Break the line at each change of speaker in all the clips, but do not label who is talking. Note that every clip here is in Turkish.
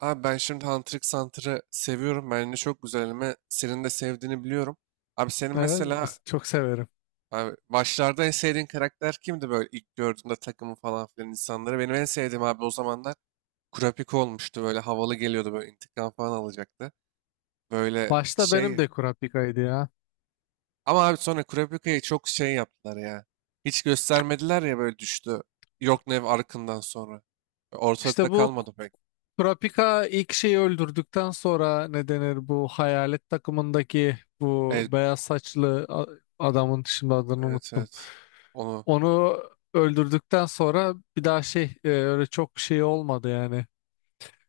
Abi ben şimdi Hunter x Hunter'ı seviyorum. Bence çok güzel anime. Senin de sevdiğini biliyorum. Abi senin
Evet,
mesela
çok severim.
abi başlarda en sevdiğin karakter kimdi böyle ilk gördüğünde takımı falan filan insanları? Benim en sevdiğim abi o zamanlar Kurapika olmuştu. Böyle havalı geliyordu, böyle intikam falan alacaktı. Böyle
Başta benim
şey
de Kurapika'ydı ya.
ama abi sonra Kurapika'yı çok şey yaptılar ya. Hiç göstermediler ya, böyle düştü. Yorknev arkından sonra. Ortalıkta
İşte bu K-
kalmadı pek.
Kurapika ilk şeyi öldürdükten sonra ne denir bu hayalet takımındaki bu
Evet,
beyaz saçlı adamın şimdi adını
evet,
unuttum.
evet. Onu.
Onu öldürdükten sonra bir daha şey öyle çok şey olmadı yani.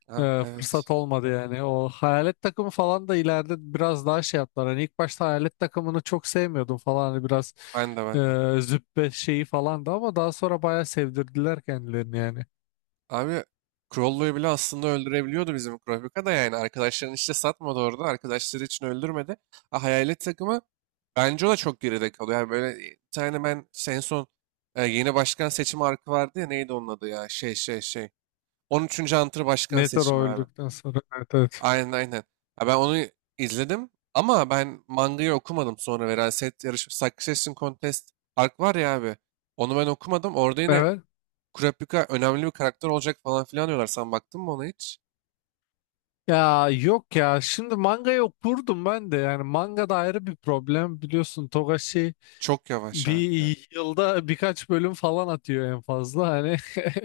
Ha, evet.
Fırsat olmadı yani. O hayalet takımı falan da ileride biraz daha şey yaptılar. Hani ilk başta hayalet takımını çok sevmiyordum falan. Hani biraz
Ben de, ben de.
züppe şeyi falan da ama daha sonra bayağı sevdirdiler kendilerini yani.
Abi Crollo'yu bile aslında öldürebiliyordu bizim Kurapika da yani. Arkadaşların işte satmadı orada. Arkadaşları için öldürmedi. Ha, hayalet takımı bence o da çok geride kalıyor. Yani böyle bir tane ben en son yeni başkan seçimi arka vardı ya, neydi onun adı ya, şey şey şey. On üçüncü Hunter başkan
Meteor
seçimi abi.
öldükten sonra. Evet, evet.
Aynen aynen. Ha, ben onu izledim ama ben mangayı okumadım, sonra Veraset yarışması Succession Contest ark var ya abi. Onu ben okumadım. Orada yine
Evet.
Kurapika önemli bir karakter olacak falan filan diyorlar. Sen baktın mı ona hiç?
Ya yok ya, şimdi mangayı okurdum ben de yani, manga da ayrı bir problem biliyorsun. Togashi
Çok yavaş abi ya.
bir yılda birkaç bölüm falan atıyor en fazla hani,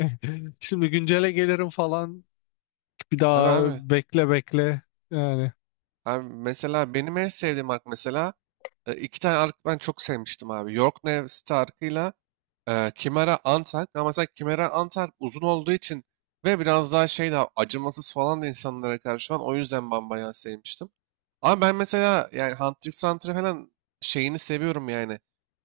şimdi güncele gelirim falan. Bir
Tabii
daha
abi.
bekle bekle yani.
Abi mesela benim en sevdiğim ark mesela iki tane ark ben çok sevmiştim abi. York Nevs'te arkıyla Chimera Antark. Ama mesela Chimera Antark uzun olduğu için ve biraz daha şey, daha acımasız falan da insanlara karşı falan. O yüzden ben bayağı sevmiştim. Ama ben mesela yani Hunter x Hunter falan şeyini seviyorum yani.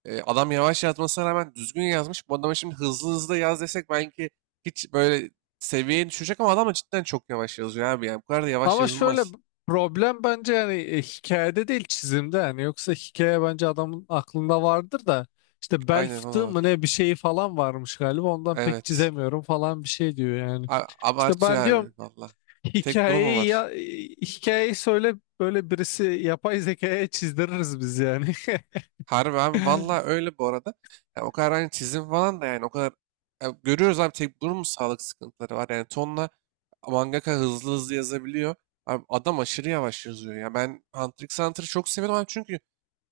E, adam yavaş yazmasına rağmen düzgün yazmış. Bu adama şimdi hızlı hızlı yaz desek belki hiç böyle seviyeye düşecek, ama adam da cidden çok yavaş yazıyor abi. Yani bu kadar da yavaş
Ama şöyle,
yazılmaz.
problem bence yani hikayede değil, çizimde yani. Yoksa hikaye bence adamın aklında vardır da, işte bel
Aynen, o da
fıtığı mı
var.
ne bir şeyi falan varmış galiba, ondan pek
Evet.
çizemiyorum falan bir şey diyor yani. İşte ben
Abartıyor abi
diyorum,
valla. Tek bunu mu
hikayeyi
var?
ya hikayeyi söyle, böyle birisi yapay zekaya çizdiririz biz yani.
Harbi abi valla, öyle bu arada. Ya o kadar hani çizim falan da yani o kadar. Ya görüyoruz abi, tek bunun mu sağlık sıkıntıları var? Yani tonla mangaka hızlı hızlı yazabiliyor. Abi adam aşırı yavaş yazıyor. Ya ben Hunter x Hunter'ı çok seviyorum abi, çünkü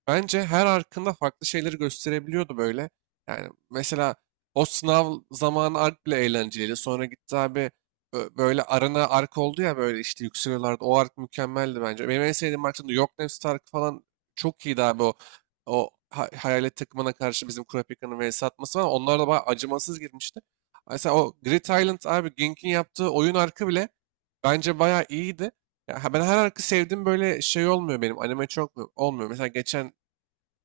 bence her arkında farklı şeyleri gösterebiliyordu böyle. Yani mesela o sınav zamanı ark bile eğlenceliydi. Sonra gitti abi, böyle arana ark oldu ya, böyle işte yükseliyorlardı. O ark mükemmeldi bence. Benim en sevdiğim arkta da Yok Nefs Tarık falan, çok iyiydi abi o. O hayalet takımına karşı bizim Kurapika'nın vs atması var. Onlar da bayağı acımasız girmişti. Mesela o Grid Island abi, Gink'in yaptığı oyun arkı bile bence bayağı iyiydi. Ya ben her arka sevdim, böyle şey olmuyor benim. Anime çok olmuyor. Mesela geçen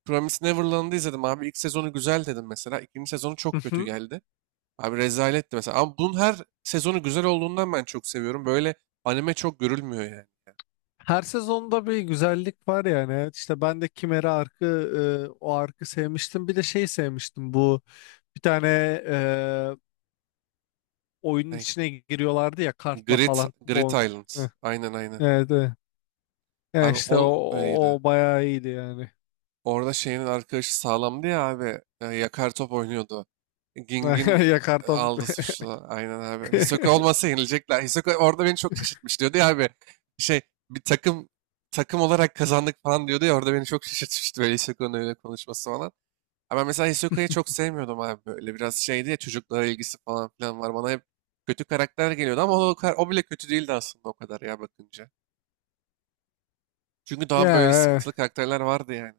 Promised Neverland'ı izledim abi. İlk sezonu güzel dedim mesela. İkinci sezonu çok kötü geldi. Abi rezaletti mesela. Ama bunun her sezonu güzel olduğundan ben çok seviyorum. Böyle anime çok görülmüyor yani.
Her sezonda bir güzellik var yani. Evet, İşte ben de Kimera arkı, o arkı sevmiştim. Bir de şey sevmiştim, bu bir tane e, oyunun
Ney?
içine giriyorlardı ya kartla
Grid,
falan.
Grid
Bon.
Island.
Heh,
Aynen aynen.
evet, evet. Ya
Abi
işte o,
o öyleydi.
o bayağı iyiydi yani.
Orada şeyinin arkadaşı sağlamdı ya abi. Yakar top oynuyordu. Ging'in
Ya karta
aldı suçlu. Aynen abi. Hisoka olmasa yenilecekler. Hisoka orada beni çok şaşırtmış diyordu ya abi. Şey bir takım, takım olarak kazandık falan diyordu ya, orada beni çok şaşırtmıştı böyle Hisoka'nın öyle konuşması falan. Ama ben mesela Hisoka'yı çok sevmiyordum abi, böyle biraz şeydi ya, çocuklara ilgisi falan filan var. Bana hep kötü karakter geliyordu ama o, o bile kötü değildi aslında o kadar ya, bakınca. Çünkü daha böyle
ya
sıkıntılı karakterler vardı yani.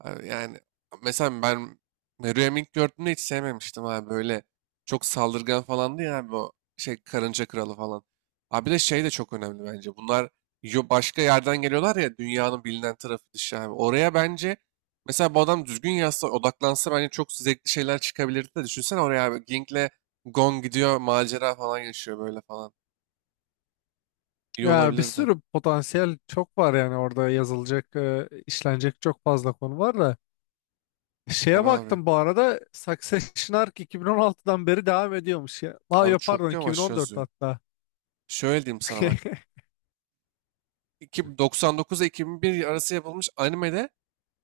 Abi yani mesela ben Meruem ilk gördüğümde hiç sevmemiştim abi. Böyle çok saldırgan falandı ya abi, o şey karınca kralı falan. Abi bir de şey de çok önemli bence. Bunlar başka yerden geliyorlar ya, dünyanın bilinen tarafı dışı abi. Oraya bence mesela bu adam düzgün yazsa, odaklansa, bence çok zevkli şeyler çıkabilirdi de, düşünsene oraya abi, Ging'le Gon gidiyor, macera falan yaşıyor böyle falan. İyi
ya bir
olabilirdi.
sürü potansiyel çok var yani, orada yazılacak, işlenecek çok fazla konu var da. Şeye
Tabii abi.
baktım bu arada, Succession Ark 2016'dan beri devam ediyormuş ya. Aa,
Abi
yok pardon,
çok yavaş
2014
yazıyor.
hatta.
Şöyle diyeyim sana bak. 99 ile 2001 arası yapılmış animede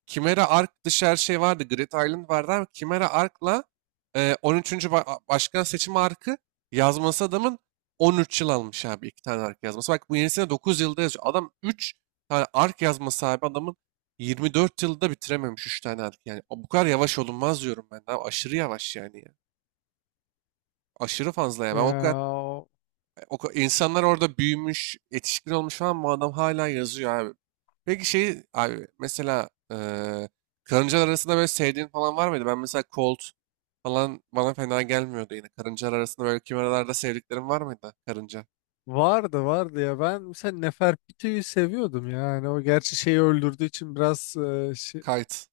Chimera Ark dışı her şey vardı. Grid Island vardı, ama Chimera Ark'la 13'üncü Başkan seçimi Ark'ı yazması adamın 13 yıl almış abi, iki tane Ark yazması. Bak bu yenisine 9 yılda yazıyor. Adam 3 tane Ark yazması abi, adamın 24 yılda bitirememiş 3 tane Ark. Yani o bu kadar yavaş olunmaz diyorum ben. Abi aşırı yavaş yani ya. Aşırı fazla ya. Ben o
Ya,
kadar o, insanlar orada büyümüş, yetişkin olmuş falan, bu adam hala yazıyor abi. Peki şey abi mesela karıncalar arasında böyle sevdiğin falan var mıydı? Ben mesela Colt falan bana fena gelmiyordu yine. Karıncalar arasında böyle kimeralarda sevdiklerim var mıydı? Karınca.
vardı vardı ya, ben mesela Nefertiti'yi seviyordum yani. O gerçi şeyi öldürdüğü için biraz
Kite.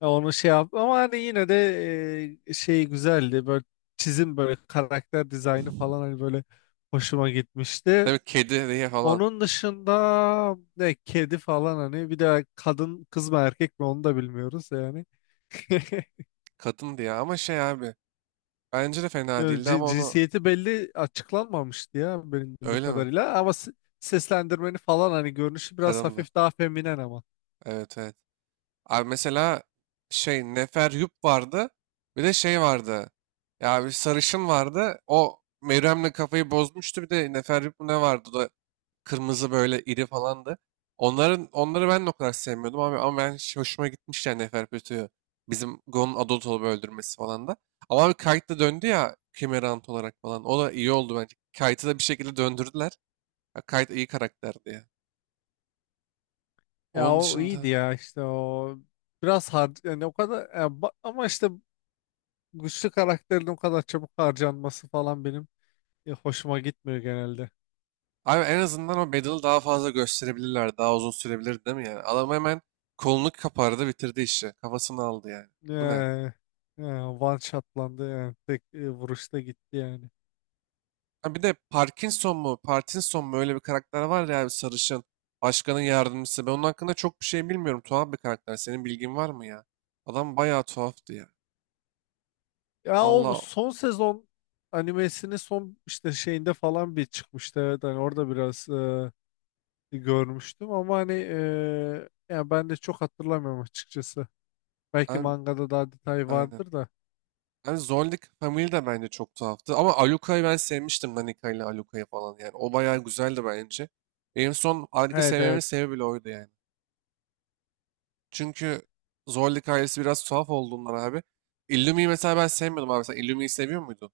ya onu şey yaptı ama hani yine de şey güzeldi, böyle çizim, böyle karakter dizaynı falan hani, böyle hoşuma gitmişti.
Tabii kedi diye falan.
Onun dışında ne, kedi falan hani, bir de kadın, kız mı erkek mi onu da bilmiyoruz yani.
Kadın diye ama şey abi. Bence de fena
Yo,
değildi ama onu,
cinsiyeti belli açıklanmamıştı ya benim bildiğim
öyle mi?
kadarıyla ama seslendirmeni falan hani, görünüşü biraz
Kadındı.
hafif daha feminen ama.
Evet evet. Abi mesela şey Neferyup vardı. Bir de şey vardı. Ya bir sarışın vardı. O Meryem'le kafayı bozmuştu. Bir de Neferyup mu ne vardı? O da kırmızı böyle iri falandı. Onların, onları ben de o kadar sevmiyordum abi, ama ben hiç hoşuma gitmişti yani Neferpütü'yü. Bizim Gon'un adult olup öldürmesi falan da. Ama bir Kite de döndü ya, Kimerant olarak falan. O da iyi oldu bence. Kite'ı da bir şekilde döndürdüler. Ya Kite iyi karakterdi ya.
Ya
Onun
o iyiydi
dışında
ya, işte o biraz har yani, o kadar ya ama işte güçlü karakterin o kadar çabuk harcanması falan benim hoşuma gitmiyor genelde.
abi en azından o Bedel'i daha fazla gösterebilirler. Daha uzun sürebilir değil mi yani? Adam hemen kolunu kapardı, bitirdi işi. Kafasını aldı yani. Bu ne?
Ee, e, One shotlandı yani, tek vuruşta gitti yani.
Ha bir de Parkinson mu? Parkinson mu? Öyle bir karakter var ya abi, sarışın. Başkanın yardımcısı. Ben onun hakkında çok bir şey bilmiyorum. Tuhaf bir karakter. Senin bilgin var mı ya? Adam bayağı tuhaftı ya.
Ya o
Valla
son sezon animesinin son işte şeyinde falan bir çıkmıştı. Evet, hani orada biraz görmüştüm ama hani yani ben de çok hatırlamıyorum açıkçası. Belki
abi,
mangada daha detay
aynen.
vardır da.
Yani Zoldyck Family de bence çok tuhaftı. Ama Aluka'yı ben sevmiştim. Danica ile Aluka'yı falan yani. O bayağı güzeldi bence. Benim son Alika
Evet,
sevmemin
evet.
sebebi bile oydu yani. Çünkü Zorlu hikayesi biraz tuhaf olduğundan abi. Illumi'yi mesela ben sevmiyordum abi. Sen Illumi'yi seviyor muydun?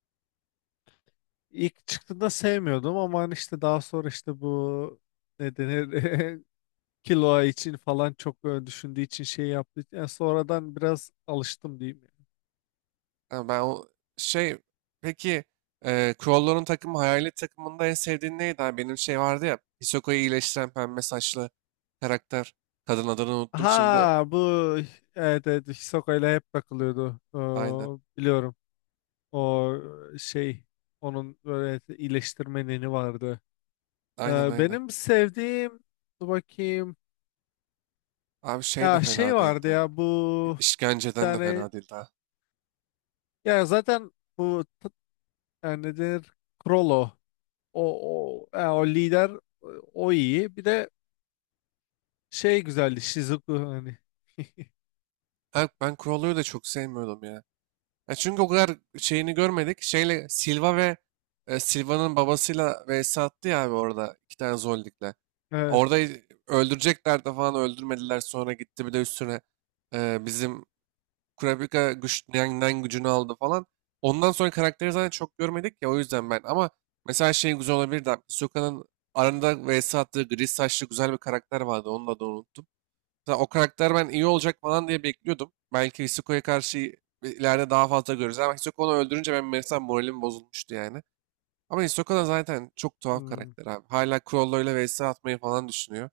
İlk çıktığında sevmiyordum ama hani işte daha sonra işte bu ne denir, kilo için falan çok düşündüğü için şey yaptı. Yani sonradan biraz alıştım diyeyim.
Ha, ben o şey, peki Crowlor'un takımı Hayalet takımında en sevdiğin neydi abi? Benim şey vardı ya, Hisoko'yu iyileştiren pembe saçlı karakter. Kadın, adını unuttum şimdi.
Ha bu, evet, evet, Hisoka ile hep takılıyordu.
Aynen.
Biliyorum. O şey, onun böyle iyileştirme neni vardı.
Aynen aynen.
Benim sevdiğim, dur bakayım,
Abi şey de
ya şey
fena
vardı
değildi.
ya, bu bir
İşkenceden de
tane,
fena değil ha.
ya zaten bu yani nedir, Krollo, o, o, ya o lider, o iyi. Bir de şey güzeldi, Shizuku hani.
Ha, ben Kurolu'yu da çok sevmiyordum ya. Ya çünkü o kadar şeyini görmedik. Şeyle Silva ve Silva'nın babasıyla vs attı ya abi, orada iki tane Zoldik'le.
Evet.
Orada öldürecekler de falan, öldürmediler. Sonra gitti, bir de üstüne bizim Kurapika güç, Nen gücünü aldı falan. Ondan sonra karakteri zaten çok görmedik ya, o yüzden ben. Ama mesela şey güzel olabilirdi abi, Hisoka'nın aranda vs attığı gri saçlı güzel bir karakter vardı. Onun adını unuttum. Mesela o karakter ben iyi olacak falan diye bekliyordum. Belki Hisoko'ya karşı ileride daha fazla görürüz. Ama Hisoka onu öldürünce ben mesela moralim bozulmuştu yani. Ama Hisoka da zaten çok tuhaf
Hmm.
karakter abi. Hala Crollo ile vs atmayı falan düşünüyor.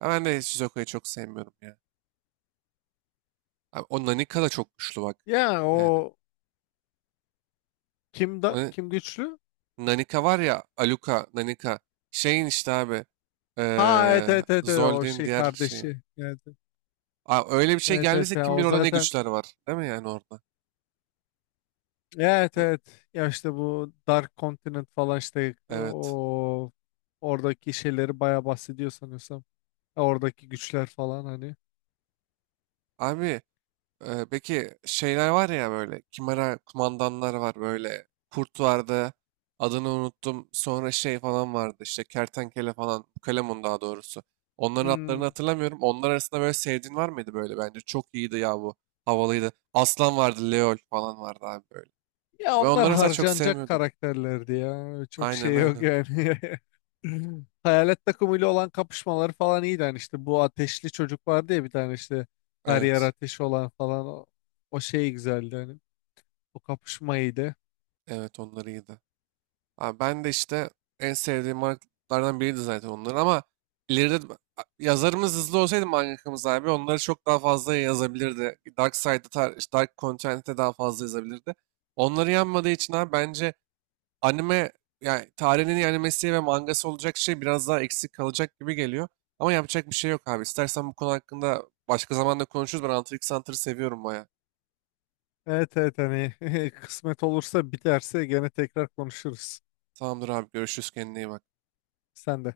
Ha, ben de Shizuka'yı çok sevmiyorum ya. Abi, o Nanika da çok güçlü bak.
Ya
Yani.
o
Na-
kim güçlü,
Nanika var ya, Aluka, Nanika. Şeyin işte abi.
ha evet, evet, evet, evet, o
Zold'in
şey
diğer şeyi.
kardeşi, evet,
Aa, öyle bir şey
evet, evet,
geldiyse
evet,
kim
o
bilir orada ne
zaten,
güçler var. Değil mi yani orada?
evet,
N-
evet. Ya işte bu Dark Continent falan, işte
Evet.
o oradaki şeyleri bayağı bahsediyor sanıyorsam. Ya oradaki güçler falan hani.
Abi peki şeyler var ya böyle. Kimera kumandanlar var böyle. Kurt vardı. Adını unuttum. Sonra şey falan vardı işte. Kertenkele falan. Kalemun daha doğrusu. Onların adlarını
Hmm.
hatırlamıyorum. Onlar arasında böyle sevdiğin var mıydı böyle? Bence çok iyiydi ya bu. Havalıydı. Aslan vardı. Leol falan vardı abi böyle.
Ya
Ben
onlar
onları mesela çok
harcanacak
sevmiyordum.
karakterlerdi ya. Çok
Aynen
şey yok
aynen.
yani. Hayalet takımıyla olan kapışmaları falan iyiydi. Hani işte bu ateşli çocuk vardı ya bir tane, işte her yer
Evet.
ateş olan falan, o, o şey güzeldi hani. O kapışma iyiydi.
Evet onlar iyiydi. Abi ben de işte en sevdiğim markalardan biriydi zaten onlar, ama ileride yazarımız hızlı olsaydı, mangakamız abi, onları çok daha fazla yazabilirdi. Dark Side'da, işte Dark Content'e daha fazla yazabilirdi. Onları yanmadığı için abi bence anime, yani tarihin en iyi animesi ve mangası olacak şey biraz daha eksik kalacak gibi geliyor. Ama yapacak bir şey yok abi. İstersen bu konu hakkında başka zamanda konuşuruz. Ben Hunter x Hunter'ı seviyorum baya.
Evet, evet hani, kısmet olursa biterse gene tekrar konuşuruz.
Tamamdır abi, görüşürüz, kendine iyi bak.
Sen de.